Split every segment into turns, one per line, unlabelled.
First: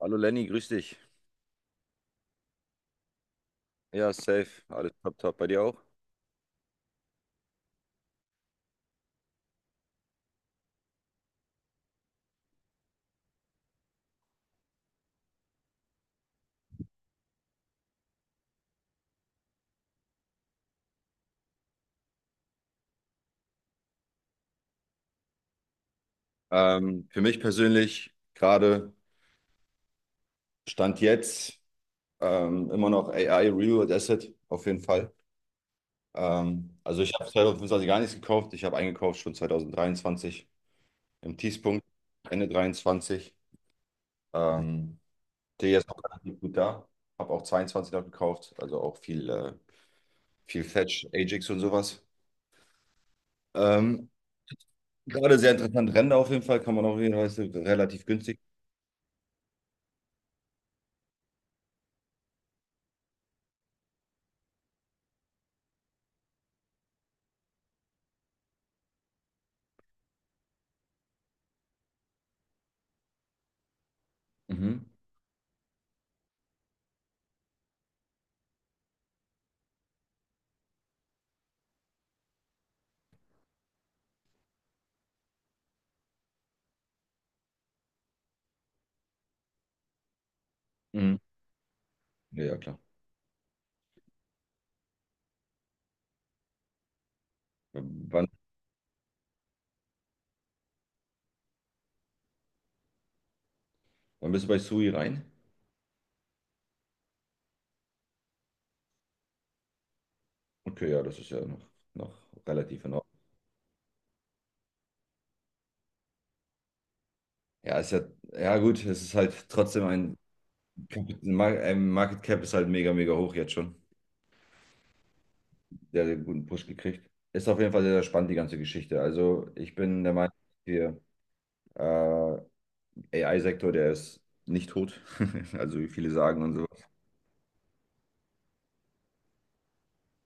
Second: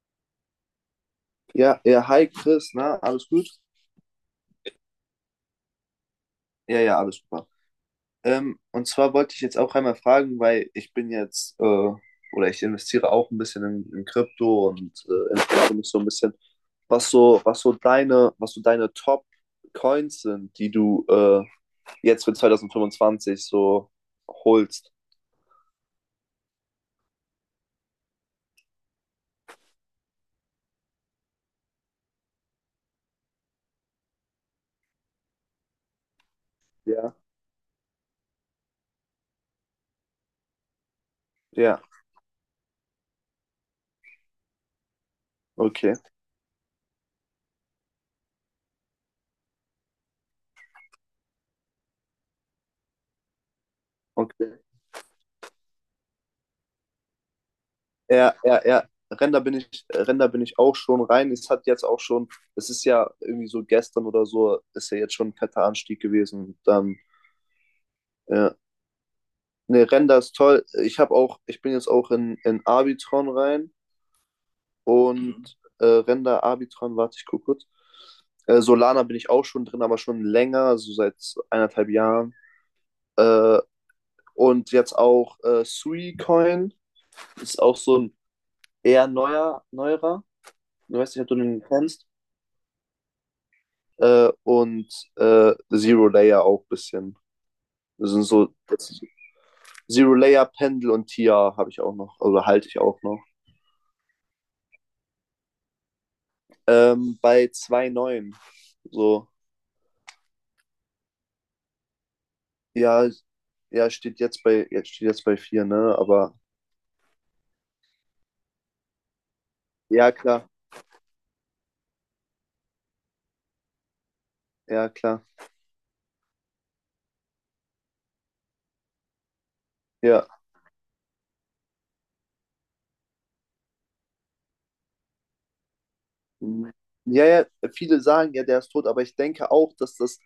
Hallo Lenny, grüß dich.
Ja, ja, hi Chris, na, alles gut?
Ja, safe. Alles top, top. Bei dir auch?
Ja, ja, alles super. Und zwar wollte ich jetzt auch einmal fragen, weil ich bin jetzt, oder ich investiere auch ein bisschen in Krypto und interessiere mich so ein bisschen, was so deine Top-Coins sind, die du jetzt für 2025 so holst.
Für mich persönlich gerade Stand jetzt immer noch AI Real Asset auf jeden Fall. Also ich
Ja.
habe 2025 gar nichts gekauft. Ich habe eingekauft schon 2023 im
Ja,
Tiefpunkt, Ende 23. Ähm, Stehe jetzt
okay,
noch relativ gut da. Habe auch 22 noch gekauft, also auch viel, viel Fetch, Ajax und sowas. Ähm,
okay.
Gerade sehr interessant. Ränder auf jeden Fall kann man auch jeden Fall relativ
Ja,
günstig.
ja, ja. Render bin ich auch schon rein. Es hat jetzt auch schon, es ist ja irgendwie so gestern oder so, ist ja jetzt schon ein fetter Anstieg gewesen. Dann, ja. Ne, Render ist toll. Ich habe auch, ich bin jetzt auch in Arbitron rein
Mhm.
und Render, Arbitron, warte, ich guck kurz. Solana bin ich auch schon drin, aber schon länger, so seit eineinhalb Jahren. Äh, und jetzt auch Suicoin ist auch so ein eher neuerer. Du weißt
Mhm.
nicht, ob du den kennst.
Ja, ja, klar.
äh, und Zero Layer auch ein bisschen. Das sind
Wann,
so das Zero Layer, Pendel und Tia habe ich auch noch, oder halte ich auch noch.
wann bist du bei Sui rein?
Bei 2,9. So,
Okay, ja, das ist ja noch relativ in Ordnung.
ja, ja, jetzt steht jetzt bei 4, ne? Aber
Ja, ist ja, ja gut, es ist halt trotzdem
ja,
ein,
klar,
Ein Market Cap ist halt mega, mega hoch jetzt schon.
ja, klar.
Der hat einen guten Push gekriegt. Ist auf jeden Fall sehr, sehr spannend, die ganze Geschichte. Also ich bin der
Ja.
Meinung, hier, äh, AI-Sektor, der ist nicht tot. Also wie viele sagen und so.
Mhm. Ja, ja, viele sagen ja, der ist tot, aber ich denke auch, dass das,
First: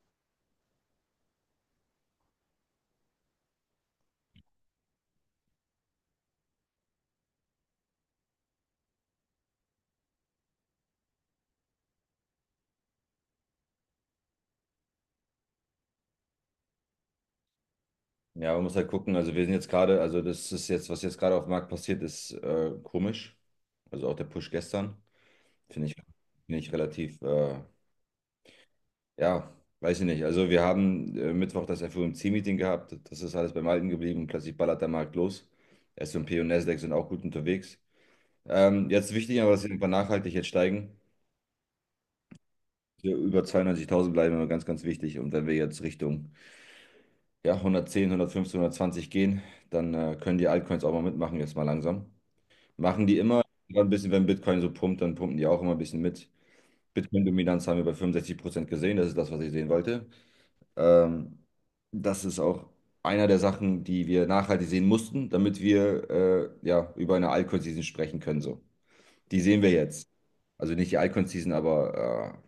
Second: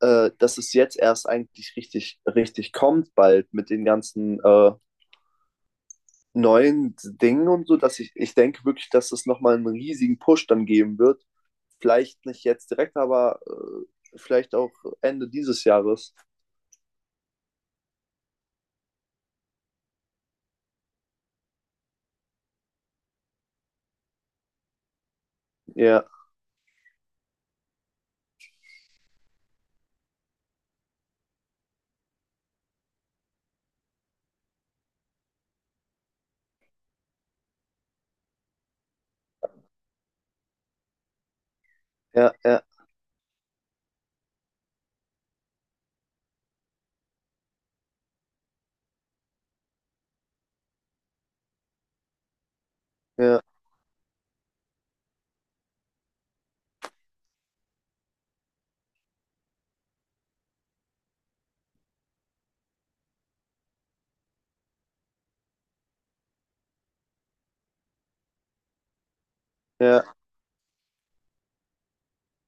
äh, dass es jetzt erst eigentlich richtig, richtig kommt, bald mit den ganzen neuen Dingen und so, dass ich denke wirklich, dass es nochmal einen riesigen Push dann geben wird. Vielleicht nicht jetzt direkt, aber vielleicht auch Ende dieses Jahres.
Ja, man muss halt gucken. Also wir sind jetzt gerade, also das ist jetzt, was jetzt gerade auf dem Markt passiert, ist komisch. Also auch der Push gestern. Finde ich,
Ja,
finde ich relativ, ja, weiß ich nicht. Also wir haben Mittwoch das FOMC-Meeting gehabt. Das ist alles beim Alten geblieben. Klassisch ballert der Markt los. S&P und P und Nasdaq sind auch gut unterwegs. Jetzt wichtig, aber dass sie einfach nachhaltig jetzt steigen.
ja, ja,
Wir über 92.000 bleiben immer ganz, ganz wichtig. Und wenn wir jetzt Richtung ja, 110 115, 120 gehen, dann können die Altcoins auch mal mitmachen, jetzt mal langsam. Machen die
ja,
immer ein bisschen, wenn Bitcoin so pumpt, dann pumpen die auch immer ein bisschen mit. Bitcoin-Dominanz haben wir bei 65% gesehen. Das ist das, was ich sehen wollte. Ähm, Das ist auch einer der Sachen, die wir nachhaltig sehen mussten, damit wir ja, über eine Alcon-Season sprechen können. So. Die sehen wir
ja,
jetzt. Also nicht die Alcon-Season, aber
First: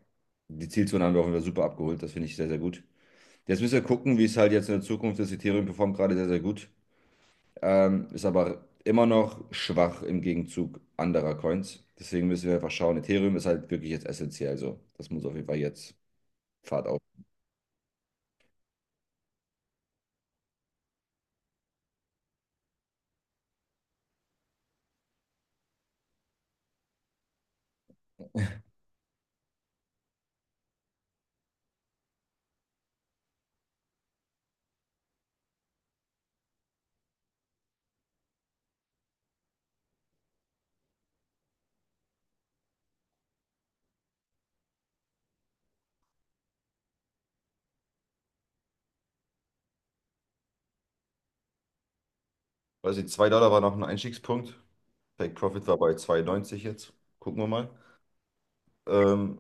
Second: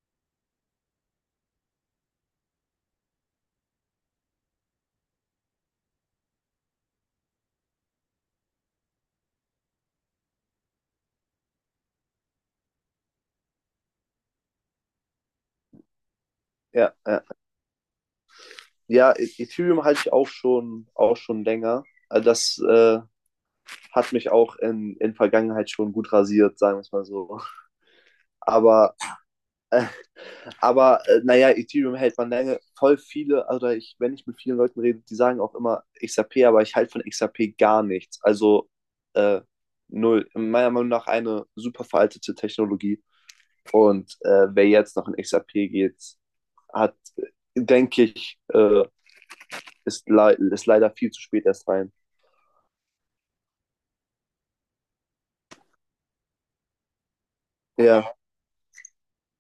die Zielzone haben wir auch wieder super abgeholt. Das finde ich sehr, sehr gut. Jetzt müssen wir gucken, wie es halt jetzt in der Zukunft ist. Ethereum performt gerade sehr, sehr gut. Ist aber immer noch schwach im Gegenzug anderer Coins. Deswegen müssen wir einfach schauen. Ethereum ist halt wirklich jetzt essentiell. So. Das muss auf jeden Fall jetzt Fahrt
ja,
auf.
ja. Ja, Ethereum halte ich auch schon länger. Also, das hat mich auch in Vergangenheit schon gut rasiert, sagen wir es mal so. Aber Aber naja, Ethereum hält man lange. Voll viele, also ich, wenn ich mit vielen Leuten rede, die sagen auch immer XRP, aber ich halte von XRP gar nichts. Also äh, null. In meiner Meinung nach eine super veraltete Technologie. Und wer jetzt noch in XRP geht, hat, denke ich, ist leider viel zu spät erst rein.
Weiß nicht, 2 Dollar war noch ein Einstiegspunkt. Take Profit war bei 2,90 jetzt. Gucken wir mal.
Ja,
Ähm,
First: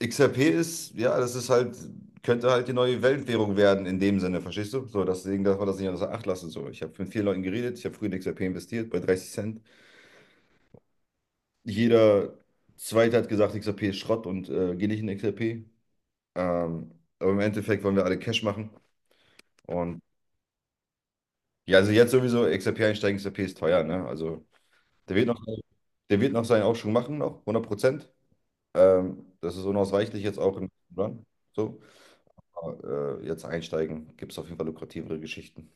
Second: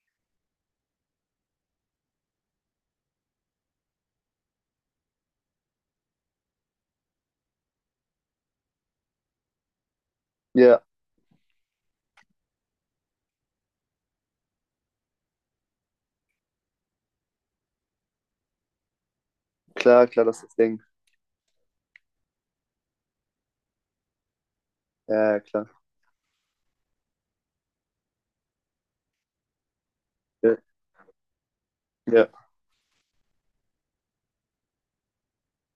XRP ist, ja, das ist halt, könnte halt die neue Weltwährung werden in dem Sinne, verstehst du? So, deswegen darf man das nicht außer Acht lassen. So, ich habe mit vielen Leuten geredet, ich habe früher in XRP investiert, bei 30 Cent.
ja,
Jeder Zweite hat gesagt, XRP ist Schrott und geh nicht in XRP. Ähm, aber im Endeffekt wollen wir alle Cash machen. Und
klar, klar, das ist das Ding.
ja, also jetzt sowieso XRP einsteigen, XRP ist teuer, ne? Also, der wird noch,
Ja, klar.
der wird noch seinen Aufschwung machen, noch 100%. Das ist unausweichlich jetzt auch
Ja,
im Run. So.
ja.
Aber, jetzt einsteigen, gibt es auf jeden Fall lukrativere Geschichten.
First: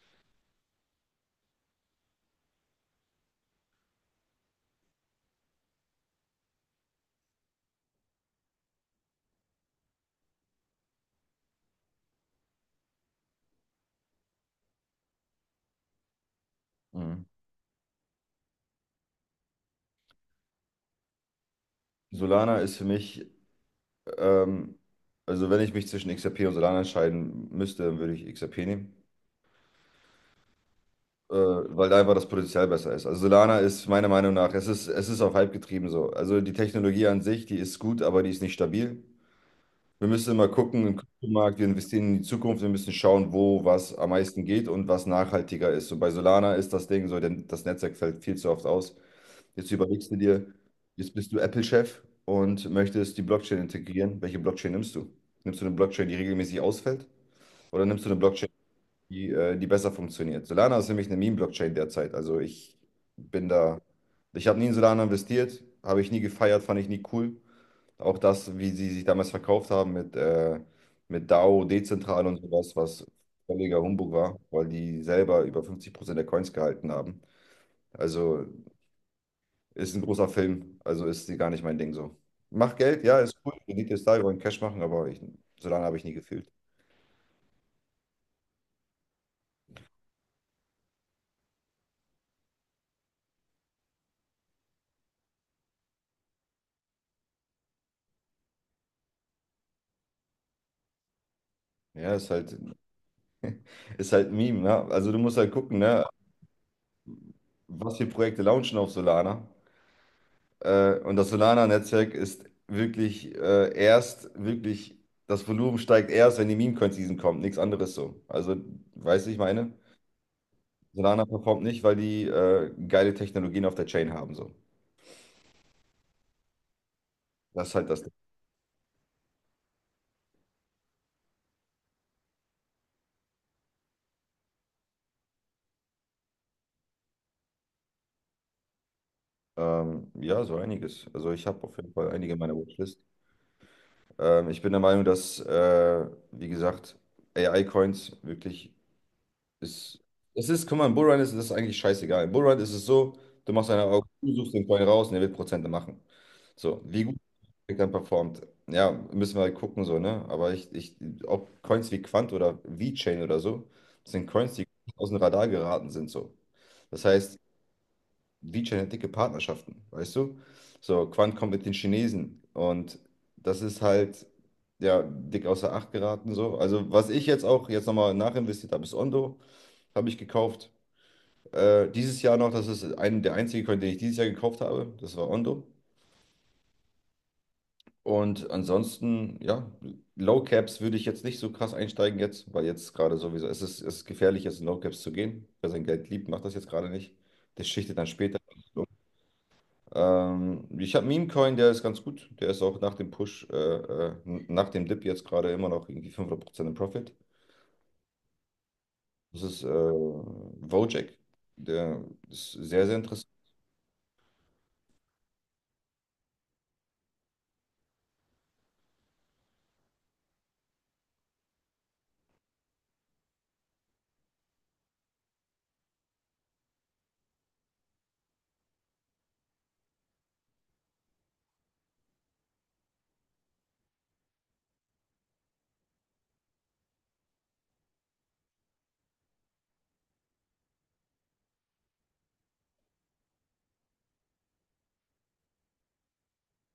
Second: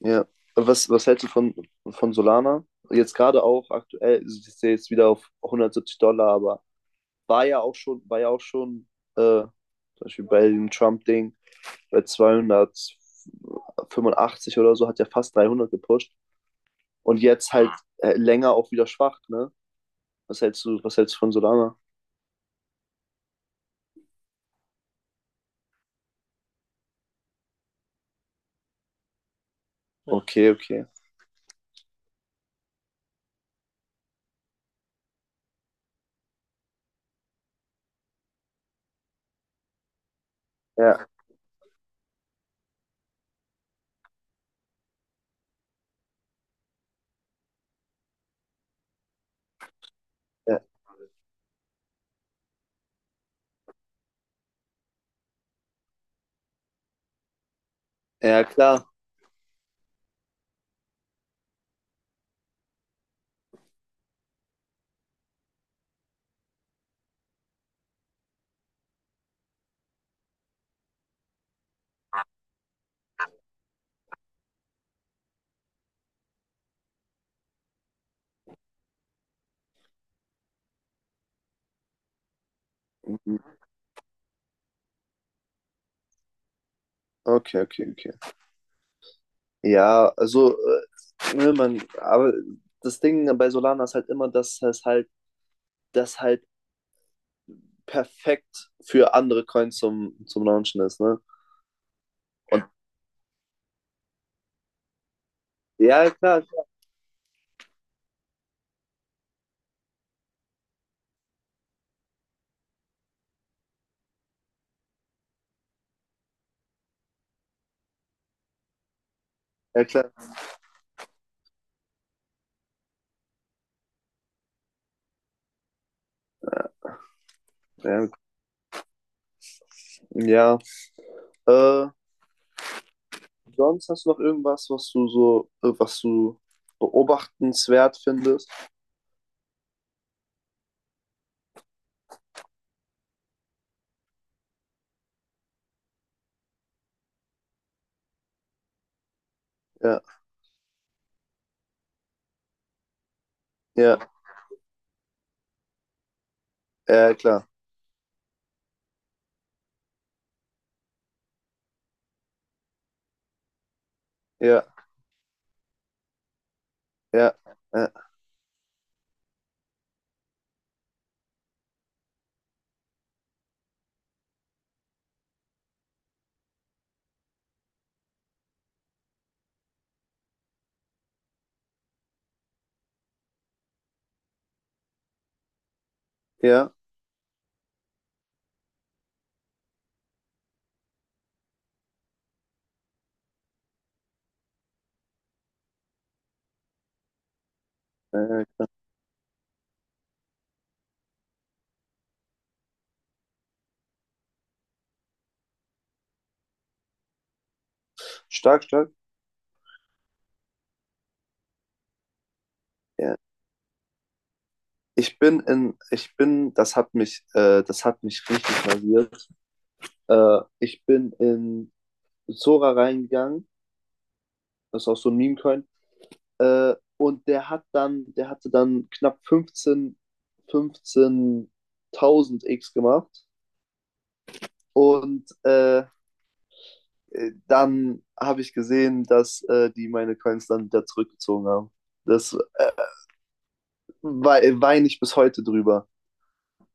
Ja. Was hältst du von Solana? Jetzt gerade auch aktuell, also ich sehe jetzt wieder auf 170 Dollar, aber war ja auch schon, war ja auch schon, zum Beispiel bei dem Trump-Ding, bei 285 oder so, hat ja fast 300 gepusht. Und
Mhm.
jetzt halt länger auch wieder schwach, ne? Was hältst du von Solana?
Solana ist für mich, ähm, also wenn ich mich zwischen XRP und Solana entscheiden müsste, dann würde ich XRP nehmen.
Okay, okay.
Weil da einfach das Potenzial besser ist. Also Solana ist meiner Meinung nach, es ist auf Hype getrieben so. Also die Technologie an sich, die ist gut, aber die ist nicht stabil. Wir müssen immer gucken im
Ja,
Kryptomarkt, wir investieren in die Zukunft, wir müssen schauen, wo was am meisten geht und was nachhaltiger ist. Und bei Solana ist das Ding so, denn das Netzwerk fällt viel zu oft aus. Jetzt überlegst du dir,
ja,
jetzt bist du Apple-Chef und möchtest die Blockchain integrieren. Welche Blockchain nimmst du? Nimmst du eine Blockchain, die regelmäßig ausfällt? Oder nimmst du eine
ja,
Blockchain,
klar.
die besser funktioniert? Solana ist nämlich eine Meme-Blockchain derzeit. Also ich bin da, ich habe nie in Solana investiert, habe ich nie gefeiert, fand ich nie cool. Auch das, wie sie sich damals verkauft haben mit DAO, dezentral und sowas, was völliger Humbug war, weil die selber über 50% der Coins gehalten haben. Also ist ein großer Film, also ist sie gar nicht mein Ding so. Mach Geld, ja, ist
Mhm.
cool, Rendite ist da, wir wollen Cash machen, aber ich, so lange habe ich nie gefühlt.
Okay, okay, okay. Ja, also, ne, man, aber das Ding bei Solana ist halt immer, dass es halt das halt perfekt für andere Coins zum Launchen ist, ne?
Ja, ist halt,
Und
ein Meme, ne? Also du musst halt gucken, ne?
ja, klar,
Was für Projekte launchen auf Solana. Und das Solana-Netzwerk ist wirklich erst, wirklich, das Volumen steigt erst, wenn die Meme-Coin-Season kommt. Nichts anderes so. Also, weißt du, ich meine,
ja, klar.
Solana performt nicht, weil die geile Technologien auf der Chain haben. So. Das ist halt das.
Ja.
Ding.
Ja. Äh, Sonst hast du noch irgendwas, was du beobachtenswert findest?
Ja, so einiges. Also, ich habe auf jeden Fall einige in meiner Watchlist. Ich bin der Meinung, dass, wie gesagt, AI-Coins wirklich Es,
Ja,
es ist, guck mal, im Bullrun ist es eigentlich scheißegal. Im Bullrun ist es so, du machst eine Augen,
ja,
du suchst den Coin raus und er wird Prozente machen. So, wie
ja,
gut
klar.
er dann performt. Ja, müssen wir halt gucken, so, ne? Aber ich, ob Coins wie Quant oder VeChain oder so, das sind Coins,
Ja,
die aus dem Radar geraten sind, so. Das
ja,
heißt,
ja,
VeChain hat dicke Partnerschaften, weißt du? So, Quant kommt mit den Chinesen und das ist halt, ja, dick außer Acht geraten, so. Also, was ich jetzt auch jetzt nochmal nachinvestiert habe, ist Ondo. Habe ich gekauft. Dieses Jahr noch, das ist ein, der einzige Coin, den ich dieses Jahr gekauft habe. Das war Ondo.
ja.
Und ansonsten, ja, Low Caps würde ich jetzt nicht so krass einsteigen jetzt, weil jetzt gerade sowieso, es ist gefährlich, jetzt in Low Caps zu gehen. Wer sein Geld liebt, macht das jetzt gerade nicht. Das schichtet dann später.
Äh,
Ich habe Meme Coin, der ist ganz gut. Der ist auch nach dem Push, nach dem Dip jetzt gerade immer noch irgendwie 500% im Profit.
Stark, stark.
Das ist Wojak. Der ist sehr, sehr
Ja.
interessant.
Ich bin in, ich bin, das hat mich richtig rasiert. Ich bin in Sora reingegangen. Das ist auch so ein Meme-Coin. Und der hatte dann knapp 15 15.000 X gemacht. Und dann habe ich gesehen, dass die meine Coins dann wieder zurückgezogen haben. Das weine ich bis heute drüber.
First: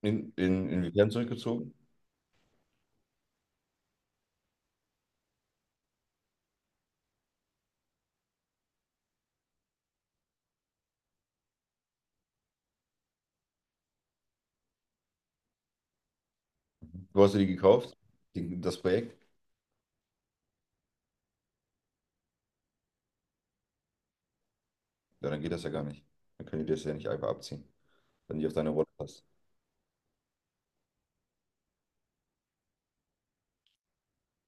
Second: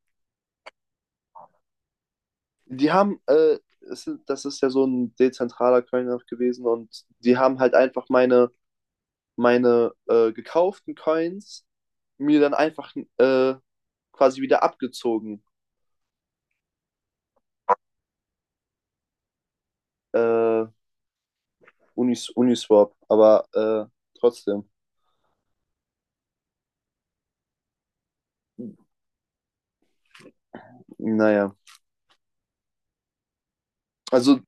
Inwiefern zurückgezogen?
Die haben, es, sind- das ist ja so ein dezentraler Coin auch gewesen und die haben halt einfach meine gekauften Coins mir dann einfach quasi wieder abgezogen.
Du hast dir die gekauft, die, das Projekt?
Äh, Uniswap, aber trotzdem,
Ja, dann geht das ja gar nicht. Dann können die das ja nicht einfach abziehen, wenn die auf deine Rolle passt.
naja. Also,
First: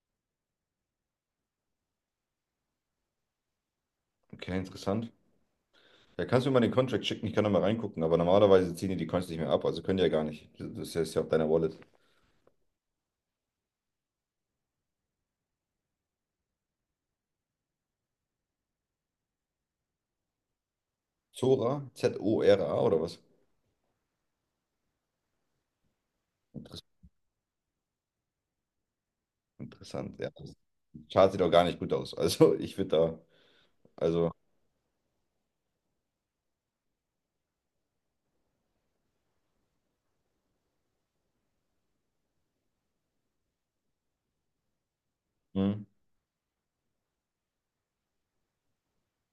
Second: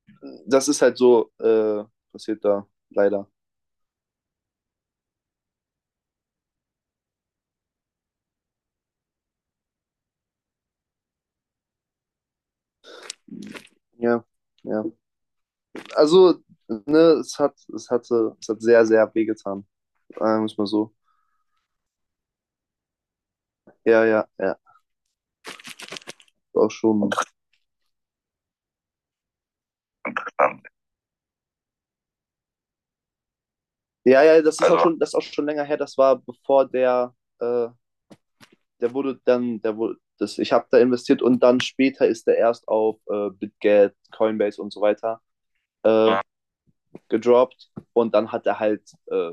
das ist halt so, passiert da leider.
Okay, interessant. Ja, kannst du mir mal den Contract schicken? Ich kann da mal reingucken, aber normalerweise ziehen die die Coins nicht mehr ab, also können die ja gar nicht. Das ist ja auf deiner Wallet.
Ja, ja. Also, ne, es hat sehr, sehr wehgetan, sagen wir es mal so.
Zora? Zora oder was?
Ja, ja, ja, auch
Interes-
schon.
Interessant. Ja, das Chart sieht auch gar nicht gut aus. Also, ich würde da.
Ja,
Also,
ja, das ist auch schon länger her, das war bevor der, äh, der wurde dann, der wurde, das, ich habe da investiert und dann später ist der erst auf BitGet, Coinbase und so weiter
hm.
gedroppt, und dann hat er halt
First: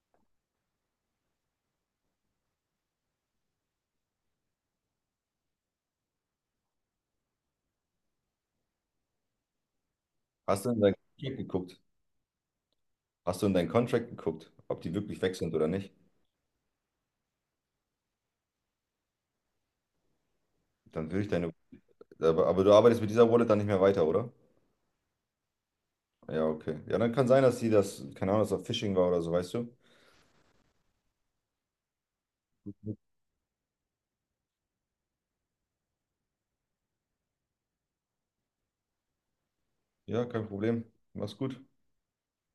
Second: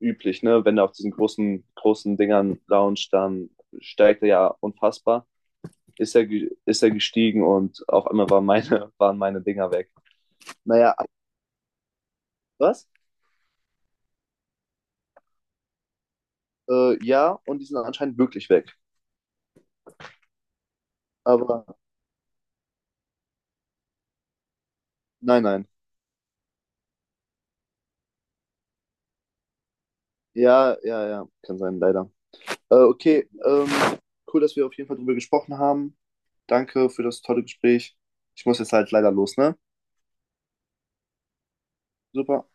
üblich, ne, wenn er auf diesen großen, großen Dingern launcht, dann steigt er ja unfassbar. Ist er, ist er gestiegen und auf einmal waren meine, waren meine Dinger weg.
Hast du in
Naja,
dein Contract geguckt?
was?
Hast du in deinen Contract geguckt, ob die wirklich weg sind oder nicht?
Ja, und die sind anscheinend wirklich weg.
Dann würde ich deine
Aber
Aber, du arbeitest mit dieser Wallet dann nicht mehr weiter, oder?
nein, nein.
Ja, okay. Ja, dann kann sein, dass sie das, keine Ahnung, dass das Phishing war oder so, weißt du?
Ja, ja, ja, kann sein, leider. Okay, cool, dass wir auf jeden Fall drüber gesprochen haben. Danke für das tolle Gespräch. Ich muss jetzt halt leider los, ne?
Ja, kein Problem. Mach's gut.
Super.